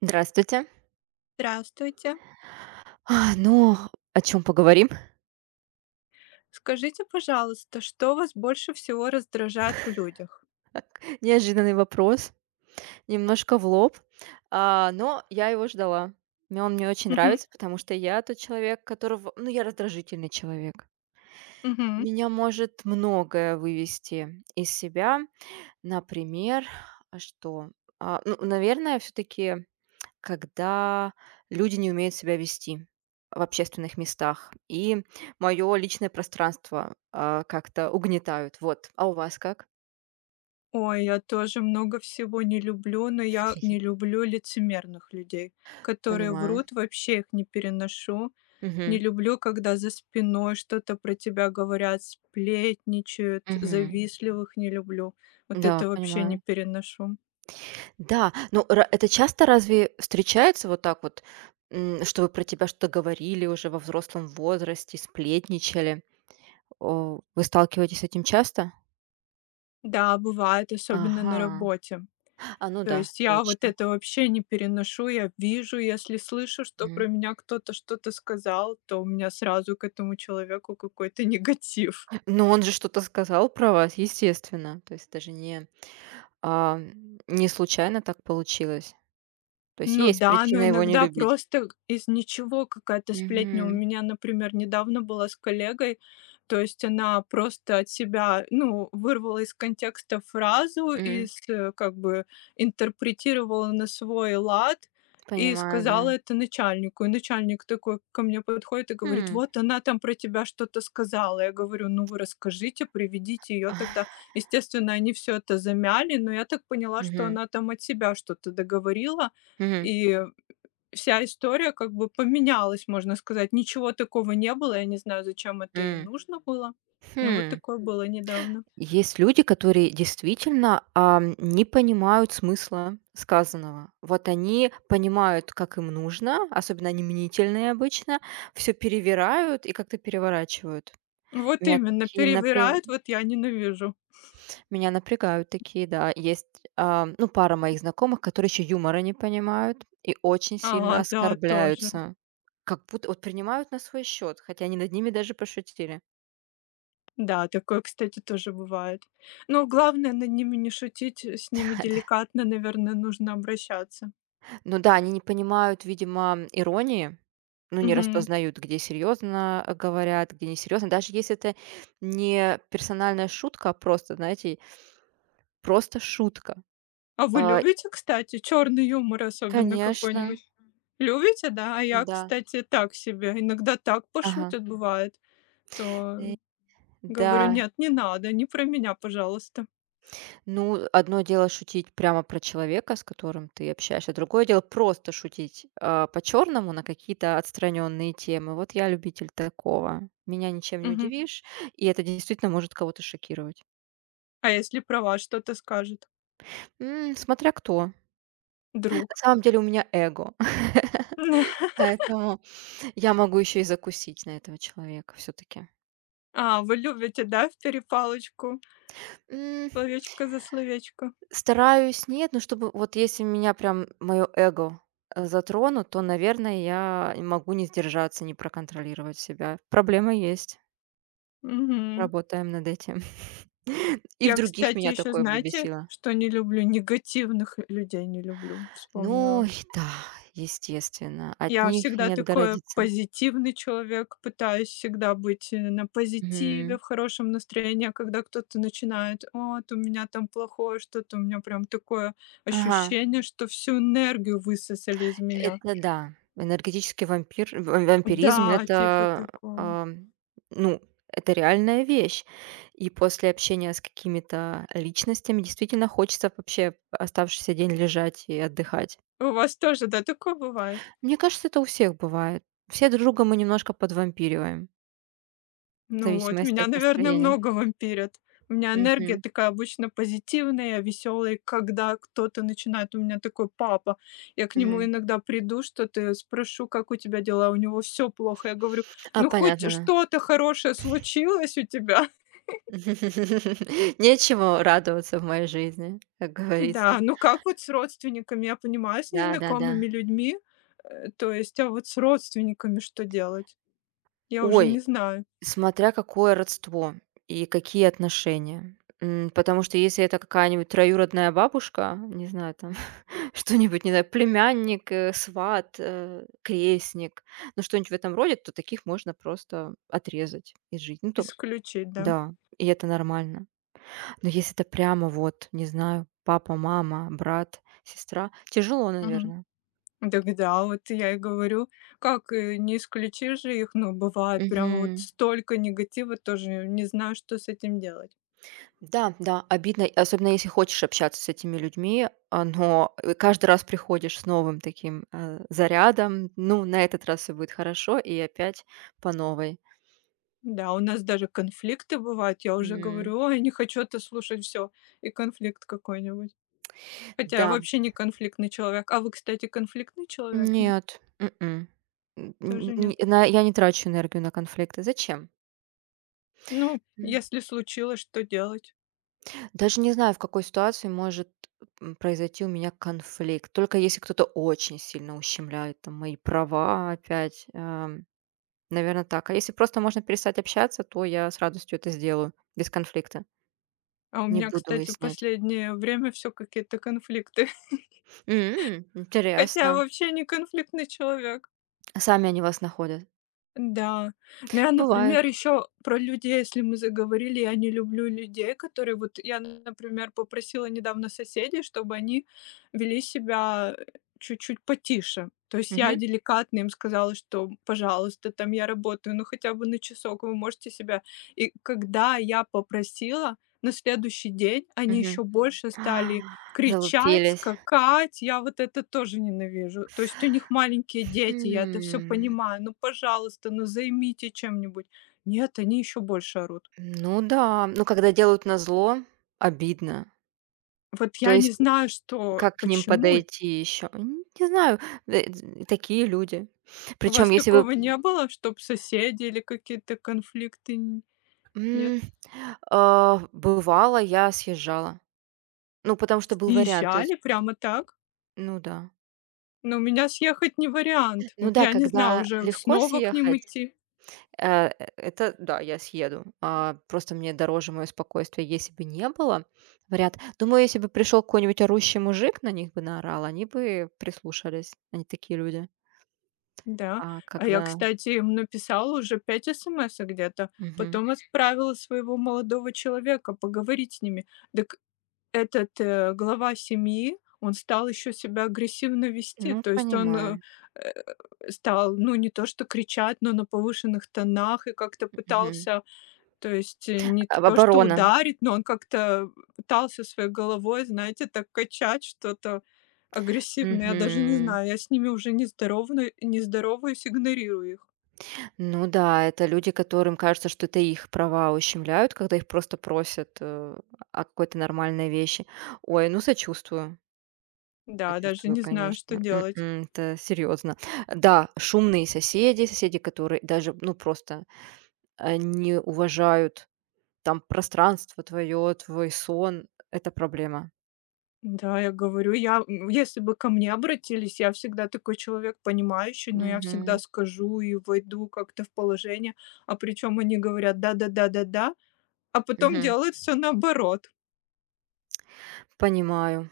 Здравствуйте. Здравствуйте. А, ну, о чем поговорим? Скажите, пожалуйста, что вас больше всего раздражает в людях? Неожиданный вопрос, немножко в лоб, но я его ждала. Мне он мне очень Мгм. нравится, потому что я тот человек, которого я раздражительный человек. Мгм. Меня может многое вывести из себя. Например, а что? Ну, наверное, все таки когда люди не умеют себя вести в общественных местах, и моё личное пространство, как-то угнетают. Вот. А у вас как? Ой, я тоже много всего не люблю, но я не люблю лицемерных людей, которые Понимаю. врут, вообще их не переношу. Не Мгм. люблю, когда за спиной что-то про тебя говорят, сплетничают, Мгм. завистливых не люблю. Вот Да, это вообще не понимаю. переношу. Да, ну ра это часто разве встречается вот так вот, чтобы про тебя что-то говорили уже во взрослом возрасте, сплетничали? О, вы сталкиваетесь с этим часто? Да, бывает, особенно на Ага. работе. А, ну То да, есть я вот точно. это вообще не переношу. Я вижу, если слышу, что Мгм. про меня кто-то что-то сказал, то у меня сразу к этому человеку какой-то негатив. Но он же что-то сказал про вас, естественно. То есть даже не, а, не случайно так получилось. То есть Ну есть да, причина но его не иногда любить. просто из ничего какая-то сплетня. У Мгм. меня, например, недавно была с коллегой, то есть она просто от себя, ну, вырвала из контекста фразу, Мгм. из, как бы интерпретировала на свой лад и Понимаю, сказала да. это начальнику. И начальник такой ко мне подходит и говорит: Хм. "Вот она там про тебя что-то сказала". Я говорю: "Ну вы расскажите, приведите ее тогда". Естественно, они все это замяли, но я так поняла, что Мгм. она там от себя что-то договорила. Мгм. И вся история как бы поменялась, можно сказать. Ничего такого не было. Я не знаю, зачем это и М. нужно было. Но вот Хм. такое было недавно. Есть люди, которые действительно, не понимают смысла сказанного. Вот они понимают, как им нужно, особенно они мнительные обычно, все перевирают и как-то переворачивают. Вот Меня именно, такие напря перевирают, вот я ненавижу. меня напрягают такие, да. Есть, ну, пара моих знакомых, которые еще юмора не понимают и очень сильно А, да, тоже. оскорбляются. Как будто вот принимают на свой счет, хотя они над ними даже пошутили. Да, такое, кстати, тоже бывает. Но главное над ними не шутить, с ними деликатно, наверное, нужно обращаться. Ну да, они не понимают, видимо, иронии, ну, не Мгм. распознают, где серьезно говорят, где несерьезно. Даже если это не персональная шутка, а просто, знаете, просто шутка. А вы А, и, любите, кстати, черный юмор особенно конечно, какой-нибудь? Любите, да? А я, да. кстати, так себе. Иногда так Ага. пошутят, бывает, то Говорю: Да, "Нет, не надо, не про меня, пожалуйста". ну, одно дело шутить прямо про человека, с которым ты общаешься, другое дело просто шутить по-черному на какие-то отстраненные темы. Вот я любитель такого. Меня ничем не Мгм. удивишь, и это действительно может кого-то шокировать. А если про вас что-то скажет? М, смотря кто. На Друг. самом деле у меня эго, поэтому я могу еще и закусить на этого человека все-таки. А, вы любите, да, в перепалочку, М, словечко за словечко? Стараюсь, нет, но чтобы вот если меня прям мое эго затронут, то, наверное, я не могу не сдержаться, не проконтролировать себя. Проблема есть, Мгм. работаем над этим. И в Я, других кстати, меня еще такое бы знаете, бесило. что не люблю? Негативных людей не люблю, Ну вспомнила. и да, естественно, от Я них всегда не такой отгородиться. позитивный человек, пытаюсь всегда быть, на позитиве, Мгм. в хорошем настроении, а когда кто-то начинает: "Вот у меня там плохое что-то", у меня прям такое Ага. ощущение, что всю энергию высосали из меня. Это да. Энергетический вампир ва вампиризм- Да, типа это, такого. а, ну, это реальная вещь. И после общения с какими-то личностями действительно хочется вообще оставшийся день лежать и отдыхать. У вас тоже, да, такое бывает? Мне кажется, это у всех бывает. Все друг друга мы немножко подвампириваем в Ну вот, зависимости меня, от наверное, настроения. много вампирят. У меня энергия Мгм, такая обычно позитивная, веселая. Когда кто-то начинает, у меня такой папа, я к нему мгм. иногда приду, что-то спрошу, как у тебя дела, у него все плохо. Я говорю, А, ну хоть понятно, да. что-то хорошее случилось у тебя. Нечего радоваться в моей жизни, как Да, говорится. ну как вот с родственниками, я понимаю, с Да-да-да. незнакомыми людьми, то есть, а вот с родственниками что делать? Я уже не Ой, знаю, смотря какое родство и какие отношения. М, потому что если это какая-нибудь троюродная бабушка, не знаю, там что-нибудь, не знаю, племянник, сват, крестник, ну, что-нибудь в этом роде, то таких можно просто отрезать и жить. Ну, то исключить, да. да, и это нормально. Но если это прямо вот, не знаю, папа, мама, брат, сестра, тяжело, Мгм. наверное. Дак да, вот я и говорю, как, не исключишь же их, но бывает прям вот столько негатива, тоже не знаю, что с этим делать. Да, да, обидно, особенно если хочешь общаться с этими людьми, но, каждый раз приходишь с новым таким, зарядом. Ну, на этот раз все будет хорошо, и опять по новой. Да, у нас даже конфликты бывают, я уже М. говорю: "Ой, не хочу это слушать, все И конфликт какой-нибудь. Хотя я Да. вообще не конфликтный человек. А вы, кстати, конфликтный человек, нет? Нет. М, н Тоже нет? н на я не трачу энергию на конфликты. Зачем? Ну, М. если случилось, что делать? Даже не знаю, в какой ситуации может, произойти у меня конфликт. Только если кто-то очень сильно ущемляет там мои права опять, наверное так. А если просто можно перестать общаться, то я с радостью это сделаю без конфликта. А у Не меня, буду кстати, в выяснять. последнее время все какие-то конфликты, М, хотя я интересно. вообще не конфликтный человек. А сами они вас находят? Да. Ну я, Бывает. например, еще про людей, если мы заговорили, я не люблю людей, которые вот я, например, попросила недавно соседей, чтобы они вели себя чуть-чуть потише. То есть я Мгм, деликатно им сказала, что, пожалуйста, там я работаю, ну хотя бы на часок вы можете себя. И когда я попросила, на следующий день они мгм. еще больше А, стали Кричать, залупились. скакать, я вот это тоже ненавижу. То есть у них маленькие дети, я это все М, понимаю. Ну, пожалуйста, ну, займите чем-нибудь. Нет, они еще больше орут. ну да. Ну, когда делают на зло обидно. Вот То я не есть знаю, что как к ним почему? подойти еще? Не знаю, э, дз такие люди. У Причем, вас если вы такого не было, чтоб соседи или какие-то конфликты? Н нет? м, а, бывало, я съезжала. Ну, потому что был вариант. То есть Съезжали прямо так? ну да. Но у меня съехать не вариант. Ну Вот да, я не знаю, когда уже легко снова к ним съехать, идти. э, э, это да, я съеду. А, просто мне дороже мое спокойствие, если бы не было вряд Думаю, если бы пришел какой-нибудь орущий мужик, на них бы наорал, они бы прислушались. Они такие люди. Да. А А я, когда кстати, им написала уже 5 смс где-то. мгм. Потом отправила своего молодого человека поговорить с ними. Так этот, глава семьи, он стал еще себя агрессивно вести. Ну, То есть он, понимаю. э, стал, ну, не то что кричать, но на повышенных тонах и как-то Мгм. пытался то есть, не Об то, что оборона. ударит, но он как-то пытался своей головой, знаете, так качать что-то агрессивное. Я даже не Мгм. знаю, я с ними уже не здоровну не здороваюсь, игнорирую их. Ну да, это люди, которым кажется, что это их права ущемляют, когда их просто просят, о какой-то нормальной вещи. Ой, ну сочувствую. Да, даже Сочувствую, не знаю, что конечно. делать. Это серьезно. Да, шумные соседи, соседи, которые даже, ну, просто, не уважают там пространство твое, твой сон. Это проблема. Да, я говорю, я, м, если бы ко мне обратились, я всегда такой человек понимающий, но я всегда Мгм. скажу и войду как-то в положение. А причем они говорят: "Да-да-да-да-да", а потом Мгм. делают все наоборот. Понимаю.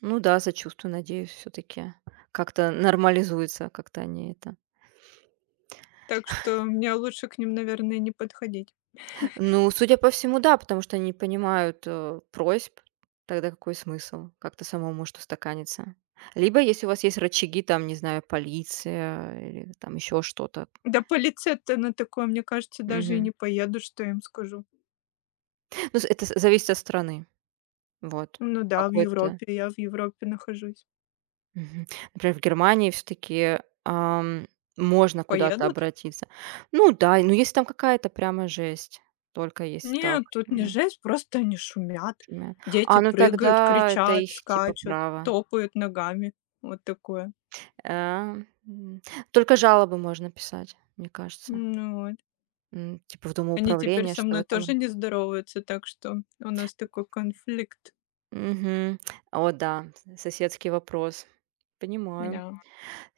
Ну да, сочувствую, надеюсь, все-таки как-то нормализуется, как-то они это Так что мне лучше к ним, наверное, не подходить. ну, судя по всему, да, потому что они не понимают, просьб. Тогда какой смысл? Как то самому может устаканиться? Либо, если у вас есть рычаги, там, не знаю, полиция или там еще что-то. Да по лице-то на такое, мне кажется, даже и не Мгм. поеду, что я им скажу. Ну, с это з зависит от страны. Вот. Ну В да, в какой-то Европе, я в Европе нахожусь. мгм. Например, в Германии все таки можно куда-то Поедут? обратиться. Ну да, ну, если там какая-то прямо жесть, только если так, Нет, тут не м, жесть, просто они шумят. шумят. Дети А, ну прыгают, тогда это кричат, их типа скачут, право. топают ногами. Вот такое. А, м. Только жалобы можно писать, мне кажется. Ну вот. М, типа в Они теперь домоуправление, со что в мной этом. тоже Р не здороваются, так что у нас такой конфликт. мгм. О да, с соседский вопрос. Понимаю. Да.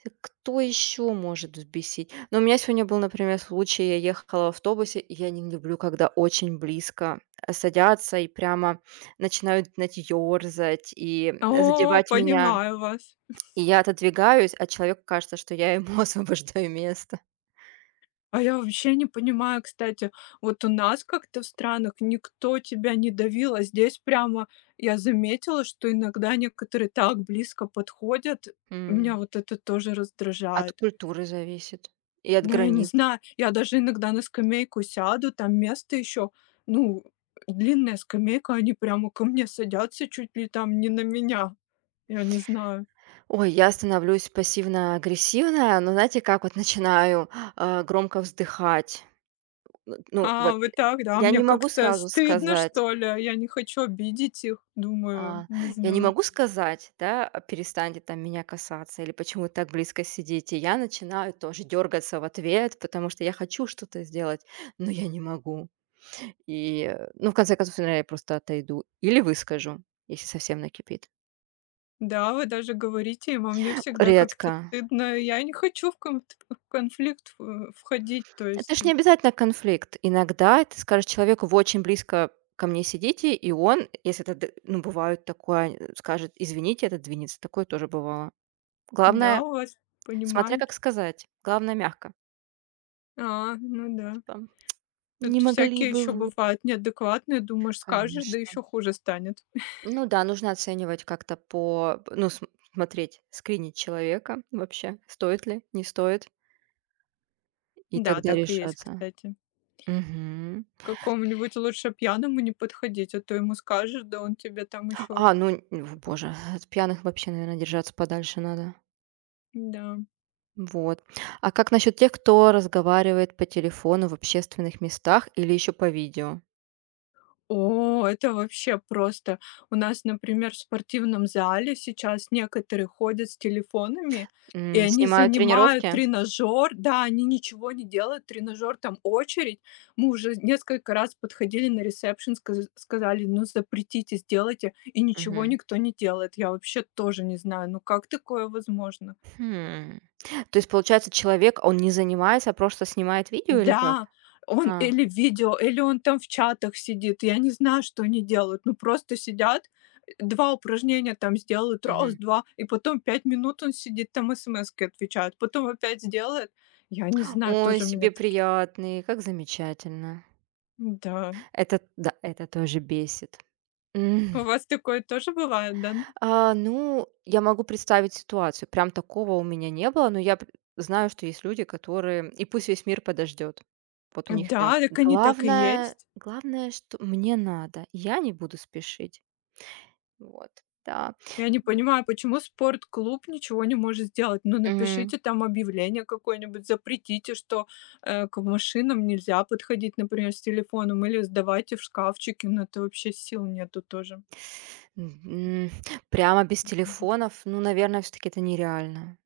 Э, кто еще может взбесить? Ну, у меня сегодня был, например, случай, я ехала в автобусе, и я не люблю, когда очень близко, садятся и прямо начинают, знаете, ёрзать и О, задевать меня. понимаю вас. И я отодвигаюсь, а человеку кажется, что я ему освобождаю место. А я вообще не понимаю, кстати, вот у нас как-то в странах никто тебя не давил, а здесь прямо я заметила, что иногда некоторые так близко подходят. Меня вот это тоже От раздражает. культуры зависит и от Но я не границ. знаю, я даже иногда на скамейку сяду, там место еще, ну, длинная скамейка, они прямо ко мне садятся чуть ли там не на меня. Я не знаю. Ой, я становлюсь пассивно-агрессивная, но знаете, как вот начинаю, громко вздыхать. Н ну, А, вот вы так, да? я Мне не могу как-то сразу стыдно, сказать, что ли? Я не хочу обидеть их, думаю, а, не я не знаю. могу сказать, да: «А, "Перестаньте там меня касаться" или "Почему вы так близко сидите?" Я начинаю тоже дергаться в ответ, потому что я хочу что-то сделать, но я не могу. Ну, в конце концов, наверное, я просто отойду или выскажу, если совсем накипит. Да, вы даже говорите им, а мне всегда как-то Редко. стыдно. Я не хочу в кон- в конфликт входить, то Это есть, ж э, не обязательно конфликт. Иногда ты скажешь человеку: "Вы очень близко ко мне сидите", и он, если это д ну, бывает такое, скажет: "Извините", это двинется. Такое тоже бывало. да, Главное, вас смотря понимают. как сказать. Главное, мягко. А, ну да. Типа: "Не Тут могли всякие бы еще вы?" бывают неадекватные, думаешь, скажешь, да Конечно. еще хуже станет. Ну да, нужно оценивать как-то по ну, см смотреть, скринить человека вообще, стоит ли, не стоит, и Да, тогда так и есть, решаться. кстати. Мгм. К Какому-нибудь лучше пьяному не подходить, а то ему скажешь, да он тебе там еще. А, ну, н в боже, от пьяных вообще, наверное, держаться подальше надо. Да. Вот. А как насчет тех, кто разговаривает по телефону в общественных местах или еще по видео? О, это вообще просто. У нас, например, в спортивном зале сейчас некоторые ходят с телефонами, и М, они снимают занимают тренировки? тренажер. Да, они ничего не делают, тренажер там очередь. Мы уже несколько раз подходили на ресепшн, сказали, ну запретите, сделайте, и ничего Мгм. никто не делает. Я вообще тоже не знаю, ну как такое возможно? Хм. То есть, получается, человек, он не занимается, а просто снимает видео или как? Да, он А, или видео, или он там в чатах сидит. Я не знаю, что они делают. Ну, просто сидят, 2 упражнения там сделают, раз, мгм. 2, и потом 5 минут он сидит, там смски отвечает, потом опять сделает. Я не знаю, Ой, тоже меня себе таки приятный, как замечательно. Да. Это, да, это тоже бесит. У вас такое тоже бывает, да? А, ну, я могу представить ситуацию. Прям такого у меня не было, но я п знаю, что есть люди, которые и пусть весь мир подождет. Вот у них Да, так. так они так и Главное есть. главное, что мне надо, я не буду спешить. Вот, да. Я не понимаю, почему спортклуб ничего не может сделать? Ну, Мгм. напишите там объявление какое-нибудь, запретите, что, к машинам нельзя подходить, например, с телефоном, или сдавайте в шкафчики, но это вообще сил нету тоже. М, прямо без Мгм. телефонов, ну, наверное, все таки это нереально.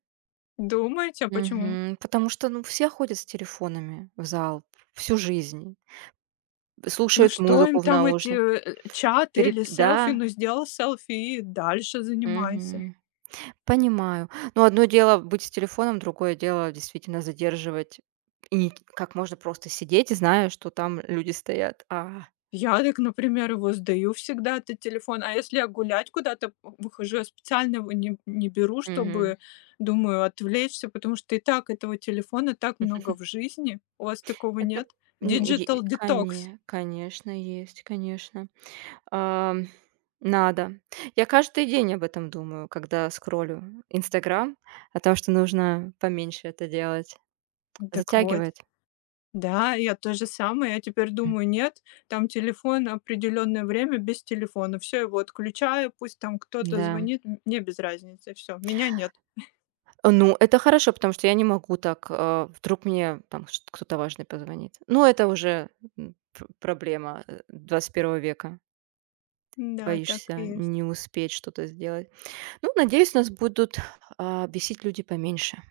Думаете, а почему? Мгм. Потому что, ну, все ходят с телефонами в зал всю жизнь, Ну, слушают что им музыку в там эти, наушник чаты переп или селфи? да, Ну, сделал селфи и дальше занимайся. мгм. Понимаю. Но одно дело быть с телефоном, другое дело действительно задерживать и не как можно просто сидеть, зная, что там люди стоят. А, Я так, например, его сдаю всегда, этот телефон. А если я гулять куда-то выхожу, я специально его не беру, мгм. чтобы, думаю, отвлечься, потому что и так этого телефона так много в жизни. У вас такого Это, нет? м, Digital е detox. коне конечно, есть, конечно. Ам, надо. Я каждый день об этом думаю, когда скроллю "Инстаграм", о том, что нужно поменьше это делать. Так вот. Затягивает. Да, я то же самое. Я теперь М, думаю, нет, там телефон определенное время без телефона. Все его отключаю, пусть там кто-то да. звонит, мне без разницы, Все, меня нет. Э, ну, это хорошо, потому что я не могу так, вдруг мне там ш кто-то важный позвонит. Ну, это уже, м, пр проблема, 21-го века. Да, так и Боишься есть. не успеть что-то сделать. Ну, надеюсь, нас будут, бесить люди поменьше.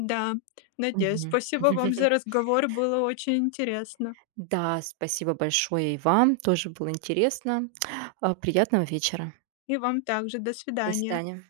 Да, надеюсь. Мгм. Спасибо вам за разговор, было очень интересно. Да, спасибо большое и вам. Тоже было интересно. А, приятного вечера. И вам также. До До свидания. свидания.